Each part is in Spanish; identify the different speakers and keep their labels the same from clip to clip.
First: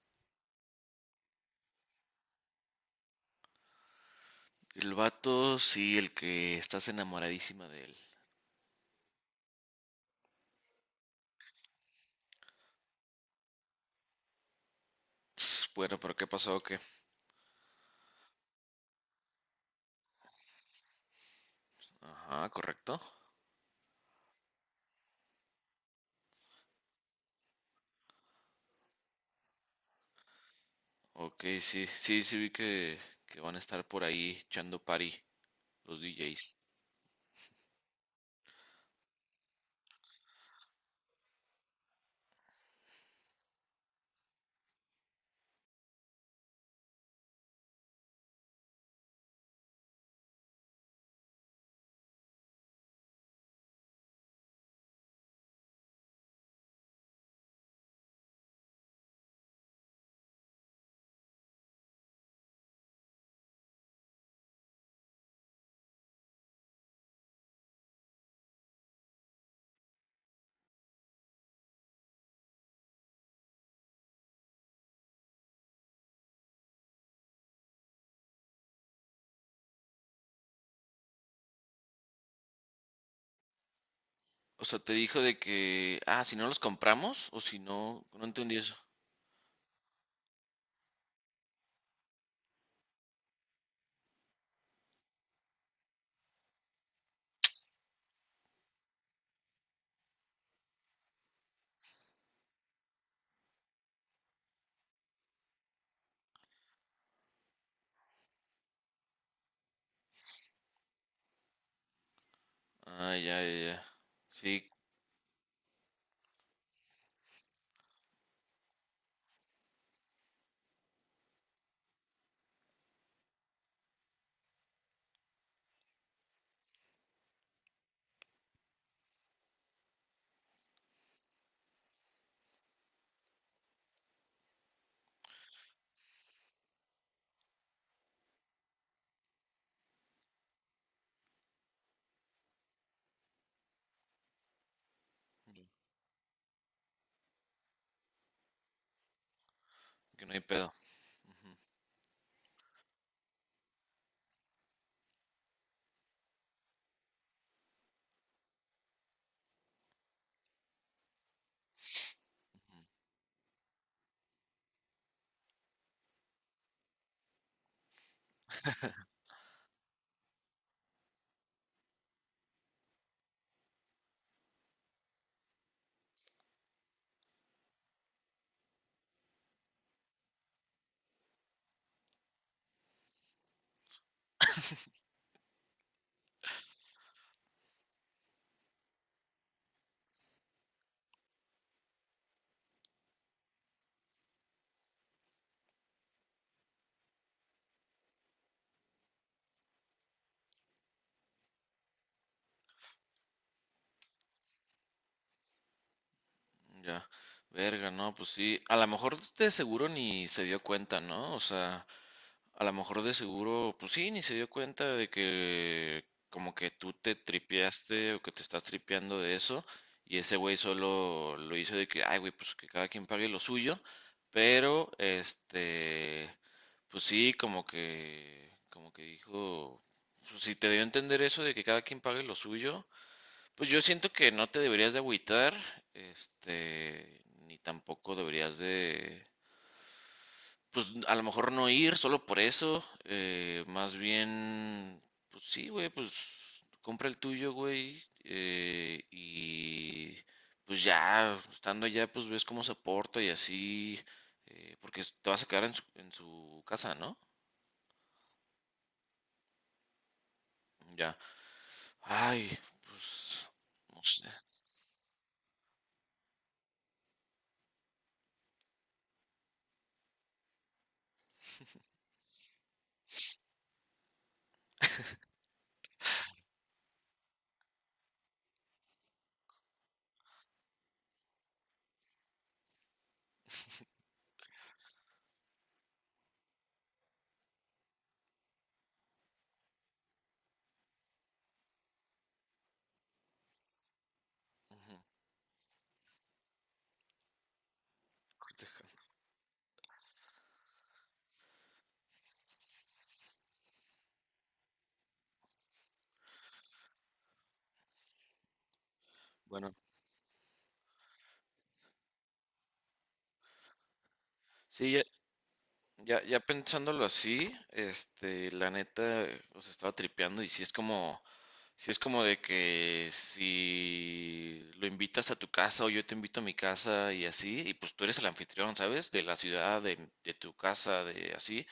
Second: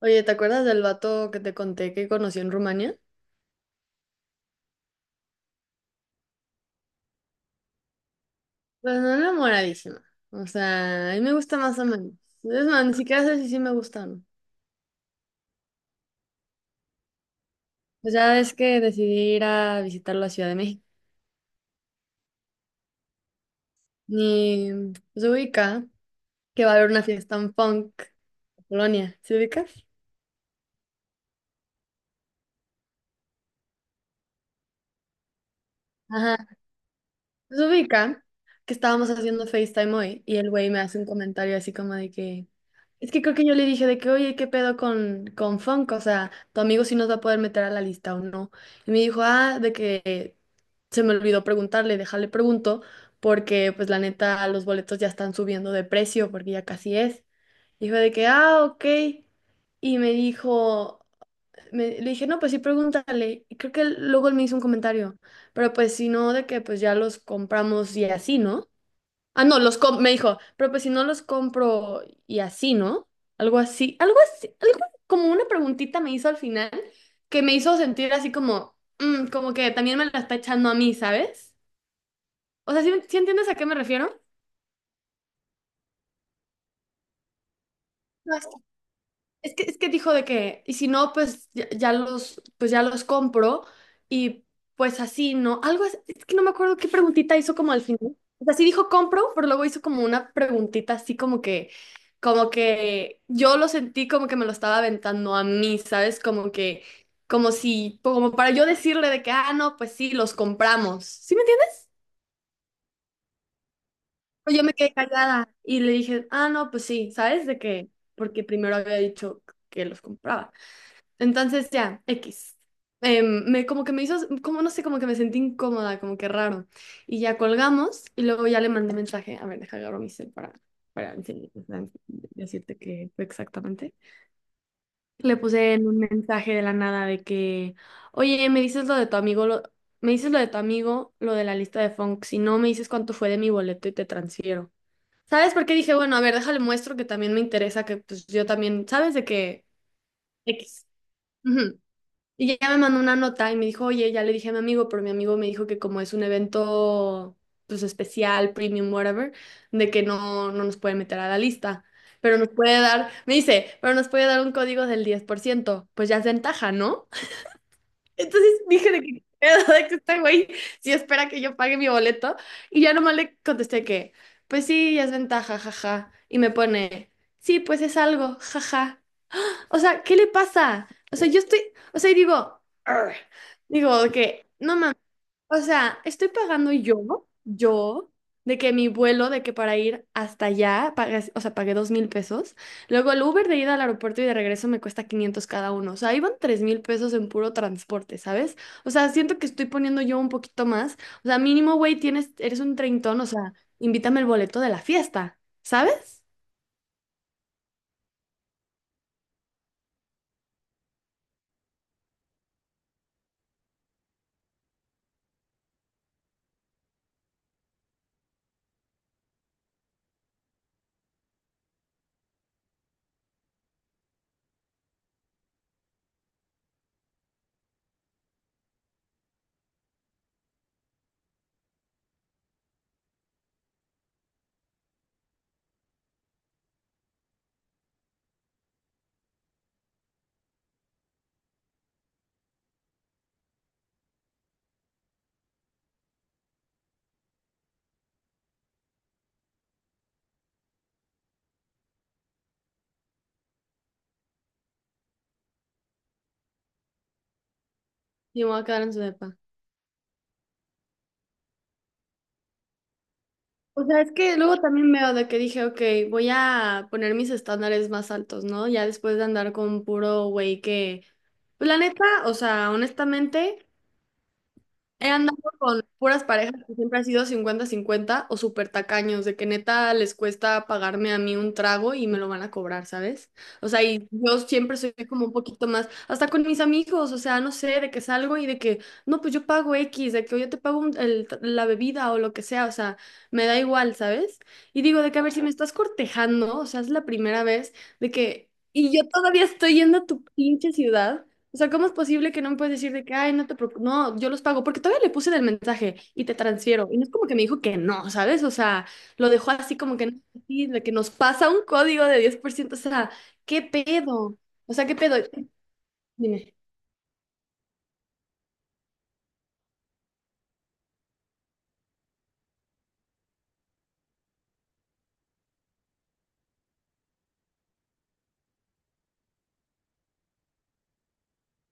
Speaker 1: Oye, ¿te acuerdas del vato que te conté que conocí en Rumania?
Speaker 2: El vato, sí, el que estás enamoradísima de él.
Speaker 1: Pues no enamoradísima. O sea, a mí me gusta más o menos. Es más, ni siquiera sé si sí me gustan.
Speaker 2: Ts, bueno, pero ¿qué pasó? ¿O qué?
Speaker 1: Pues ya ves que decidí ir a visitar la Ciudad de México.
Speaker 2: Ajá, correcto.
Speaker 1: Y pues, se ubica que va a haber una fiesta en punk en Polonia. ¿Se ubicas?
Speaker 2: Ok, sí, sí, sí vi que van a estar por ahí echando party los
Speaker 1: Ajá.
Speaker 2: DJs.
Speaker 1: Se ubica que estábamos haciendo FaceTime hoy y el güey me hace un comentario así como de que, es que creo que yo le dije de que, oye, ¿qué pedo con Funk? O sea, tu amigo sí nos va a poder meter a la lista o no. Y me dijo, ah, de que se me olvidó preguntarle, déjale pregunto, porque pues la neta los boletos ya están subiendo de precio porque ya casi es. Dijo de que, ah, ok. Y me dijo le dije, no, pues sí, pregúntale. Y creo que luego él me hizo un comentario, pero pues si no, de que pues ya los compramos y así, ¿no? Ah, no, me dijo, pero pues si no los compro y así, ¿no? Algo como una preguntita me hizo al final que me hizo sentir así como, como que también me la está echando a mí, ¿sabes? O sea, ¿sí entiendes a qué me refiero?
Speaker 2: O sea, te dijo de que, ah, si no los compramos o si no, no entendí eso.
Speaker 1: Es que dijo de que, y si no, pues ya los compro y pues así, ¿no? Algo, es que no me acuerdo qué preguntita hizo como al final. O sea, sí dijo compro, pero luego hizo como una preguntita así como que yo lo sentí como que me lo estaba aventando a mí, ¿sabes? Como que, como si, como para yo decirle de que, ah, no, pues sí, los compramos. ¿Sí me entiendes?
Speaker 2: Ah, ya, ya, ya.
Speaker 1: Pero yo
Speaker 2: Sí,
Speaker 1: me quedé callada y le dije, ah, no, pues sí, ¿sabes? De que, porque primero había dicho que los compraba. Entonces ya, X. Como que me hizo, como no sé, como que me sentí incómoda, como que raro. Y ya colgamos y luego ya le mandé mensaje. A ver, deja agarro mi cel para para decirte qué fue exactamente. Le puse en un mensaje de la nada de que, oye, me dices lo de tu amigo, me dices lo de tu amigo, lo de la lista de funk. Si no, me dices cuánto fue de mi boleto y te transfiero. ¿Sabes por qué dije, bueno, a ver, déjale muestro que también me interesa, que pues yo también, ¿sabes de que
Speaker 2: que no hay pedo.
Speaker 1: X.
Speaker 2: Ujú,
Speaker 1: Ujú. Y ya me mandó una nota y me dijo, oye, ya le dije a mi amigo, pero mi amigo me dijo que como es un evento pues especial, premium, whatever, de que no, no nos puede meter a la lista, pero nos puede dar, me dice, pero nos puede dar un código del 10% pues ya es ventaja, ¿no? Entonces dije de que, "¿Qué de que este güey si espera que yo pague mi boleto y ya nomás le contesté que, pues sí, ya es ventaja, jaja, y me pone, sí, pues es algo, jaja. O sea, ¿qué le pasa? O sea, yo estoy, o sea, y digo, "Arr". Digo de que, no mames, o sea, estoy pagando yo, de que mi vuelo, de que para ir hasta allá, o sea, pagué 2,000 pesos, luego el Uber de ida al aeropuerto y de regreso me cuesta 500 cada uno, o sea, iban 3,000 pesos en puro transporte, ¿sabes? O sea, siento que estoy poniendo yo un poquito más, o sea, mínimo, güey, tienes, eres un treintón, o sea, invítame el boleto de la fiesta, ¿sabes?
Speaker 2: ya. Verga, no, pues sí. A lo mejor de seguro ni se dio cuenta, ¿no? O sea. A lo mejor de seguro, pues sí, ni se dio cuenta de que como que tú te tripeaste o que te estás tripeando de eso, y ese güey solo lo hizo de que, ay, güey, pues que cada quien pague lo suyo, pero este, pues sí, como que dijo, pues, si te dio a entender eso de que cada quien pague lo suyo, pues yo siento que no te deberías de agüitar, este, ni tampoco deberías de pues, a lo mejor no ir solo por eso, más bien, pues sí, güey, pues compra el tuyo, güey, y pues ya, estando allá, pues ves cómo se porta y así, porque te vas a quedar en su casa, ¿no?
Speaker 1: Y me voy a quedar en su depa.
Speaker 2: Ya. Ay, pues,
Speaker 1: O sea,
Speaker 2: no
Speaker 1: es
Speaker 2: sé.
Speaker 1: que luego también veo de que dije, ok, voy a poner mis estándares más altos, ¿no? Ya después de andar con puro güey que, pues la neta, o sea, honestamente, he andado con puras parejas que siempre ha sido 50-50 o súper tacaños, de que neta les cuesta pagarme a mí un trago y me lo van a cobrar, ¿sabes? O sea, y yo siempre soy como un poquito más, hasta con mis amigos, o sea, no sé, de que salgo y de que, no, pues yo pago X, de que yo te pago la bebida o lo que sea, o sea, me da igual, ¿sabes? Y
Speaker 2: Ujú,
Speaker 1: digo, de que a ver, si me estás cortejando, o sea, es la primera vez de que,
Speaker 2: cortejo.
Speaker 1: y yo todavía estoy yendo a tu pinche ciudad. O sea, ¿cómo es posible que no me puedes decir de que, ay, no te preocupes, no, yo los pago? Porque todavía le puse en el mensaje y te transfiero. Y no es como que me dijo que no, ¿sabes? O sea, lo dejó
Speaker 2: Bueno,
Speaker 1: así como que, no, así, de que nos pasa un código de 10%. O sea, ¿qué pedo? O sea,
Speaker 2: sí,
Speaker 1: ¿qué
Speaker 2: ya,
Speaker 1: pedo?
Speaker 2: ya, ya
Speaker 1: Dime.
Speaker 2: pensándolo así, este, la neta, o sea, estaba tripeando y sí es como... Si es como de que si lo invitas a tu casa o yo te invito a mi casa y así, y pues tú eres el anfitrión, ¿sabes? De la ciudad, de tu casa, de así,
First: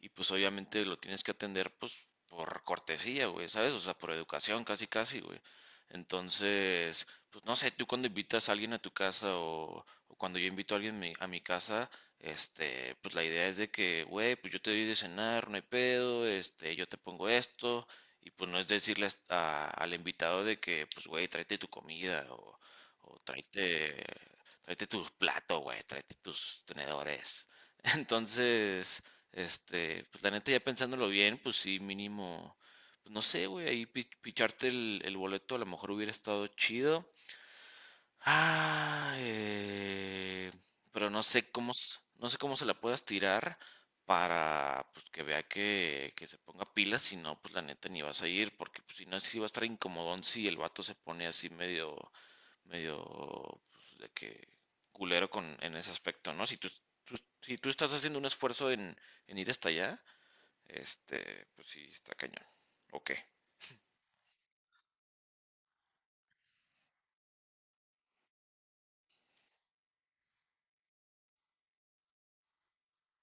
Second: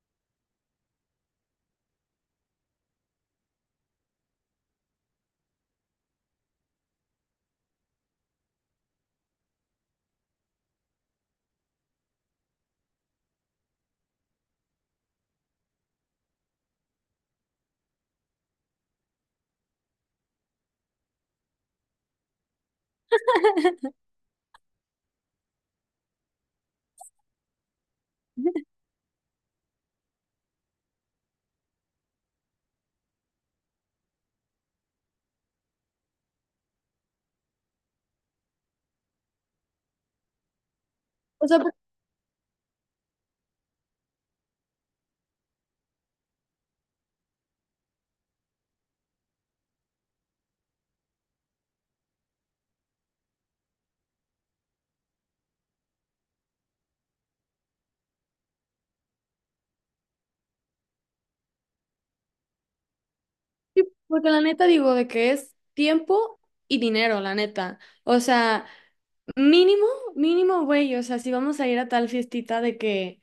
Speaker 2: y pues obviamente lo tienes que atender pues por cortesía, güey, ¿sabes? O sea, por educación, casi, casi, güey. Entonces, pues no sé, tú cuando invitas a alguien a tu casa o cuando yo invito a alguien mi- a mi casa, este, pues la idea es de que, güey, pues yo te doy de cenar, no hay pedo, este, yo te pongo esto. Y pues no es decirle as- a- al invitado de que, pues, güey, tráete tu comida o tráete, tráete tus platos, güey, tráete tus tenedores. Entonces, este, pues la neta ya pensándolo bien, pues sí, mínimo, pues no sé, güey, ahí pi- picharte el boleto a lo mejor hubiera estado chido. Ah, pero no
Speaker 1: O
Speaker 2: sé
Speaker 1: sea,
Speaker 2: cómo, s- no sé cómo se la puedas tirar para pues, que vea que se ponga pilas, si no, pues la neta ni vas a ir, porque pues, si no, sí va a estar incomodón si el vato se pone así medio, medio, pues, de que culero con, en ese aspecto, ¿no? Si tú, tú- si tú estás haciendo un esfuerzo en ir hasta allá, este, pues sí, está cañón. Ok.
Speaker 1: porque la neta digo de que es tiempo y dinero, la neta. O sea, mínimo, mínimo, güey. O sea, si vamos a ir a tal fiestita de que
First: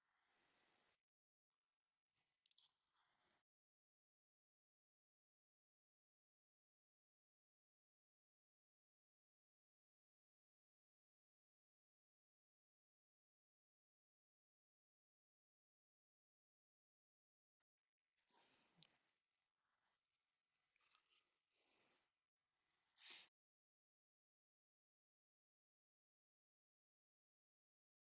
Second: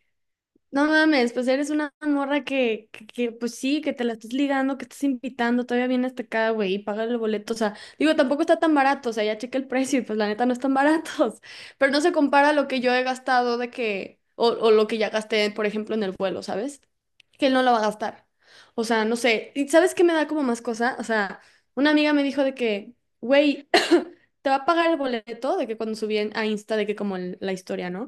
Speaker 1: no mames, pues eres una morra que, pues sí, que te la estás ligando, que estás invitando, todavía vienes hasta acá, güey, y pagas el boleto. O sea, digo, tampoco está tan barato, o sea, ya chequé el precio y pues la neta no están baratos. Pero no se compara a lo que yo he gastado de que, o lo que ya gasté, por ejemplo, en el vuelo, ¿sabes? Que él no lo va a gastar. O sea, no sé. ¿Y sabes qué me da como más cosa? O sea, una amiga me dijo de que, güey, te va a pagar el boleto, de que cuando subí a Insta, de que como la historia, ¿no?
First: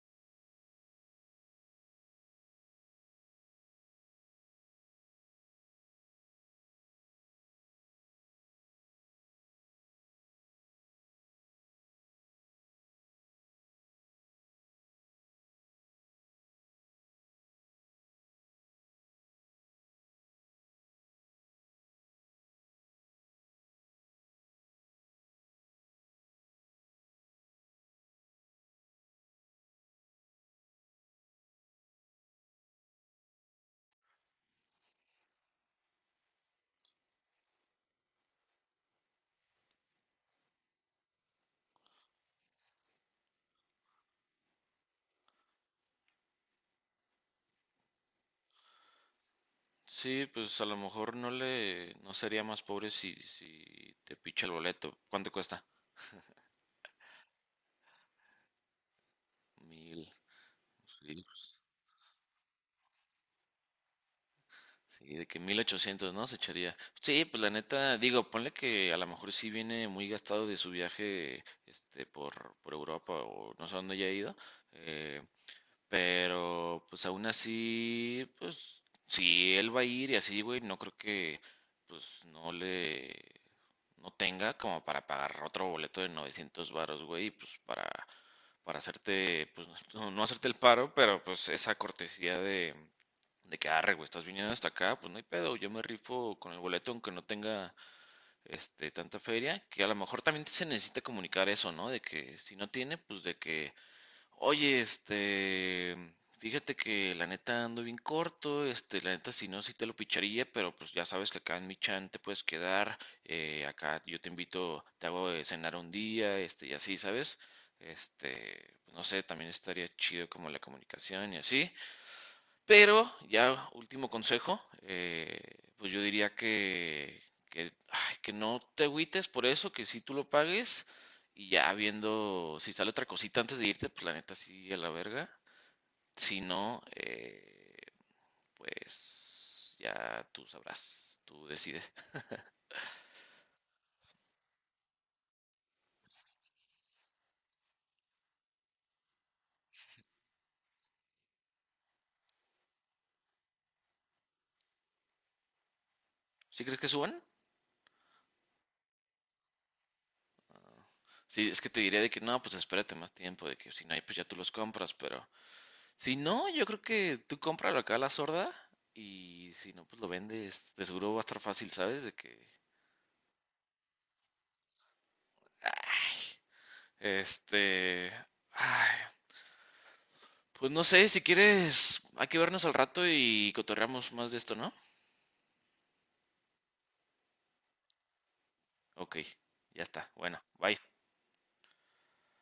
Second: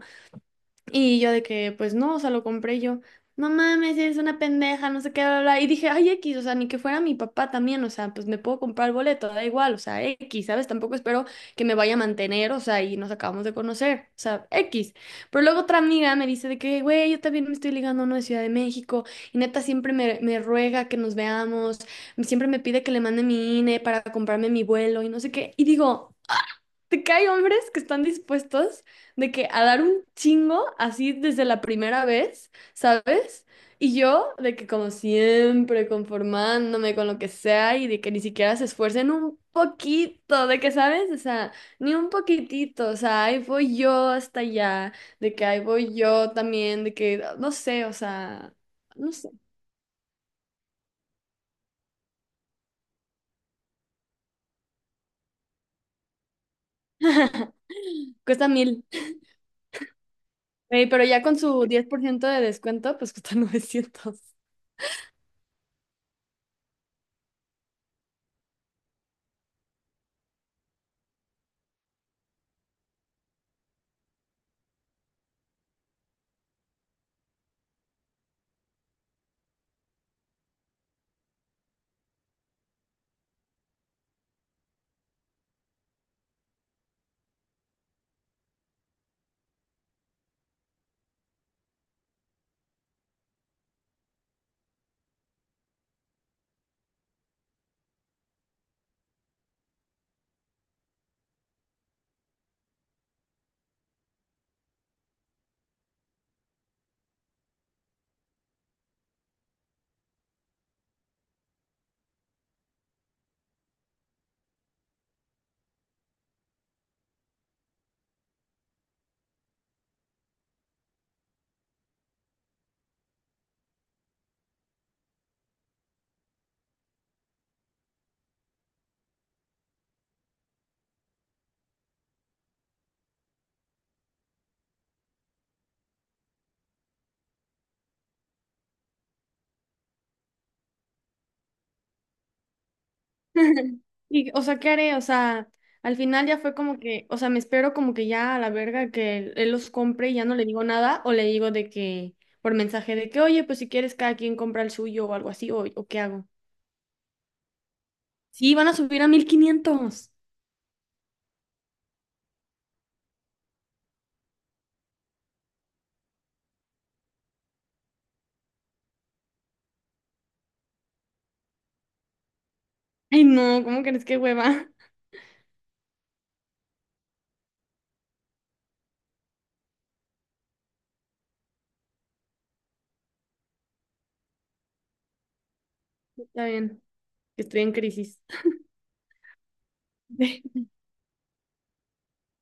Speaker 1: Y yo de que, pues no, o sea, lo compré yo. No mames, eres una pendeja, no sé qué, bla, bla. Y dije, ay, X, o sea, ni que fuera mi papá también, o sea, pues me puedo comprar el boleto, da igual, o sea, X, ¿sabes? Tampoco espero que me vaya a mantener, o sea, y nos acabamos de conocer, o sea, X. Pero luego otra amiga me dice de que, güey, yo también me estoy ligando a uno de Ciudad de México, y neta siempre me ruega que nos veamos, siempre me pide que le mande mi INE para comprarme mi vuelo y no sé qué. Y digo, de que hay hombres que están dispuestos de que a dar un chingo así desde la primera vez, ¿sabes? Y yo de que como siempre conformándome con lo que sea y de que ni siquiera se esfuercen un poquito, de que, ¿sabes? O sea, ni un poquitito, o sea, ahí voy yo hasta allá, de que ahí voy yo también, de que, no sé, o sea, no sé.
Speaker 2: Sí, pues a lo mejor no le, no sería más pobre si, si te picha el boleto. ¿Cuánto cuesta?
Speaker 1: Cuesta 1,000.
Speaker 2: 1000,
Speaker 1: Güey, pero ya
Speaker 2: sí,
Speaker 1: con
Speaker 2: pues,
Speaker 1: su 10% de descuento, pues cuesta 900.
Speaker 2: sí, de que 1800, ¿no? Se echaría. Sí, pues la neta, digo, ponle que a lo mejor sí viene muy gastado de su viaje, este, por Europa o no sé a dónde haya ido. Eh, pero, pues aún así, pues si él va a ir y así, güey, no creo que, pues no le, no tenga como para pagar otro boleto de 900 varos, güey, pues para hacerte, pues no, no hacerte el paro, pero pues esa cortesía de que, arre, güey, estás viniendo hasta acá, pues no hay pedo, yo me rifo con el boleto aunque no tenga, este, tanta feria, que a lo mejor también se necesita comunicar eso, ¿no? De que si no tiene, pues de que oye, este, fíjate que la neta ando bien corto, este, la neta si no, sí te lo picharía, pero pues ya sabes que acá en mi chan te puedes quedar, acá yo te invito, te hago de cenar un día, este, y así, ¿sabes? Este, pues, no sé, también estaría chido como la comunicación y así. Pero ya último consejo, pues yo diría que, ay, que no te agüites por eso, que si tú lo pagues y ya viendo si sale otra cosita antes de irte, pues la neta sí a la verga. Si no, pues ya tú sabrás, tú decides.
Speaker 1: Y, o sea, ¿qué haré? O sea, al final ya fue como que, o sea, me espero como que ya a la verga que él los compre y ya no le digo nada, o le digo de que, por mensaje de que, oye, pues si quieres cada quien compra el suyo o algo así, o qué hago.
Speaker 2: ¿Sí crees que suban?
Speaker 1: Sí, van a subir a 1,500.
Speaker 2: Sí, es que te diría de que no, pues espérate más tiempo, de que si no hay, pues ya tú los compras, pero si no, yo creo que tú cómpralo acá a la sorda y si no, pues lo vendes. De seguro va a estar fácil, ¿sabes? De que,
Speaker 1: Ay, no, ¿cómo crees que hueva?
Speaker 2: este, ay, pues no sé, si quieres, hay que vernos al rato y cotorreamos más de esto, ¿no?
Speaker 1: Está bien, estoy en crisis.
Speaker 2: Ok, ya está. Bueno, bye.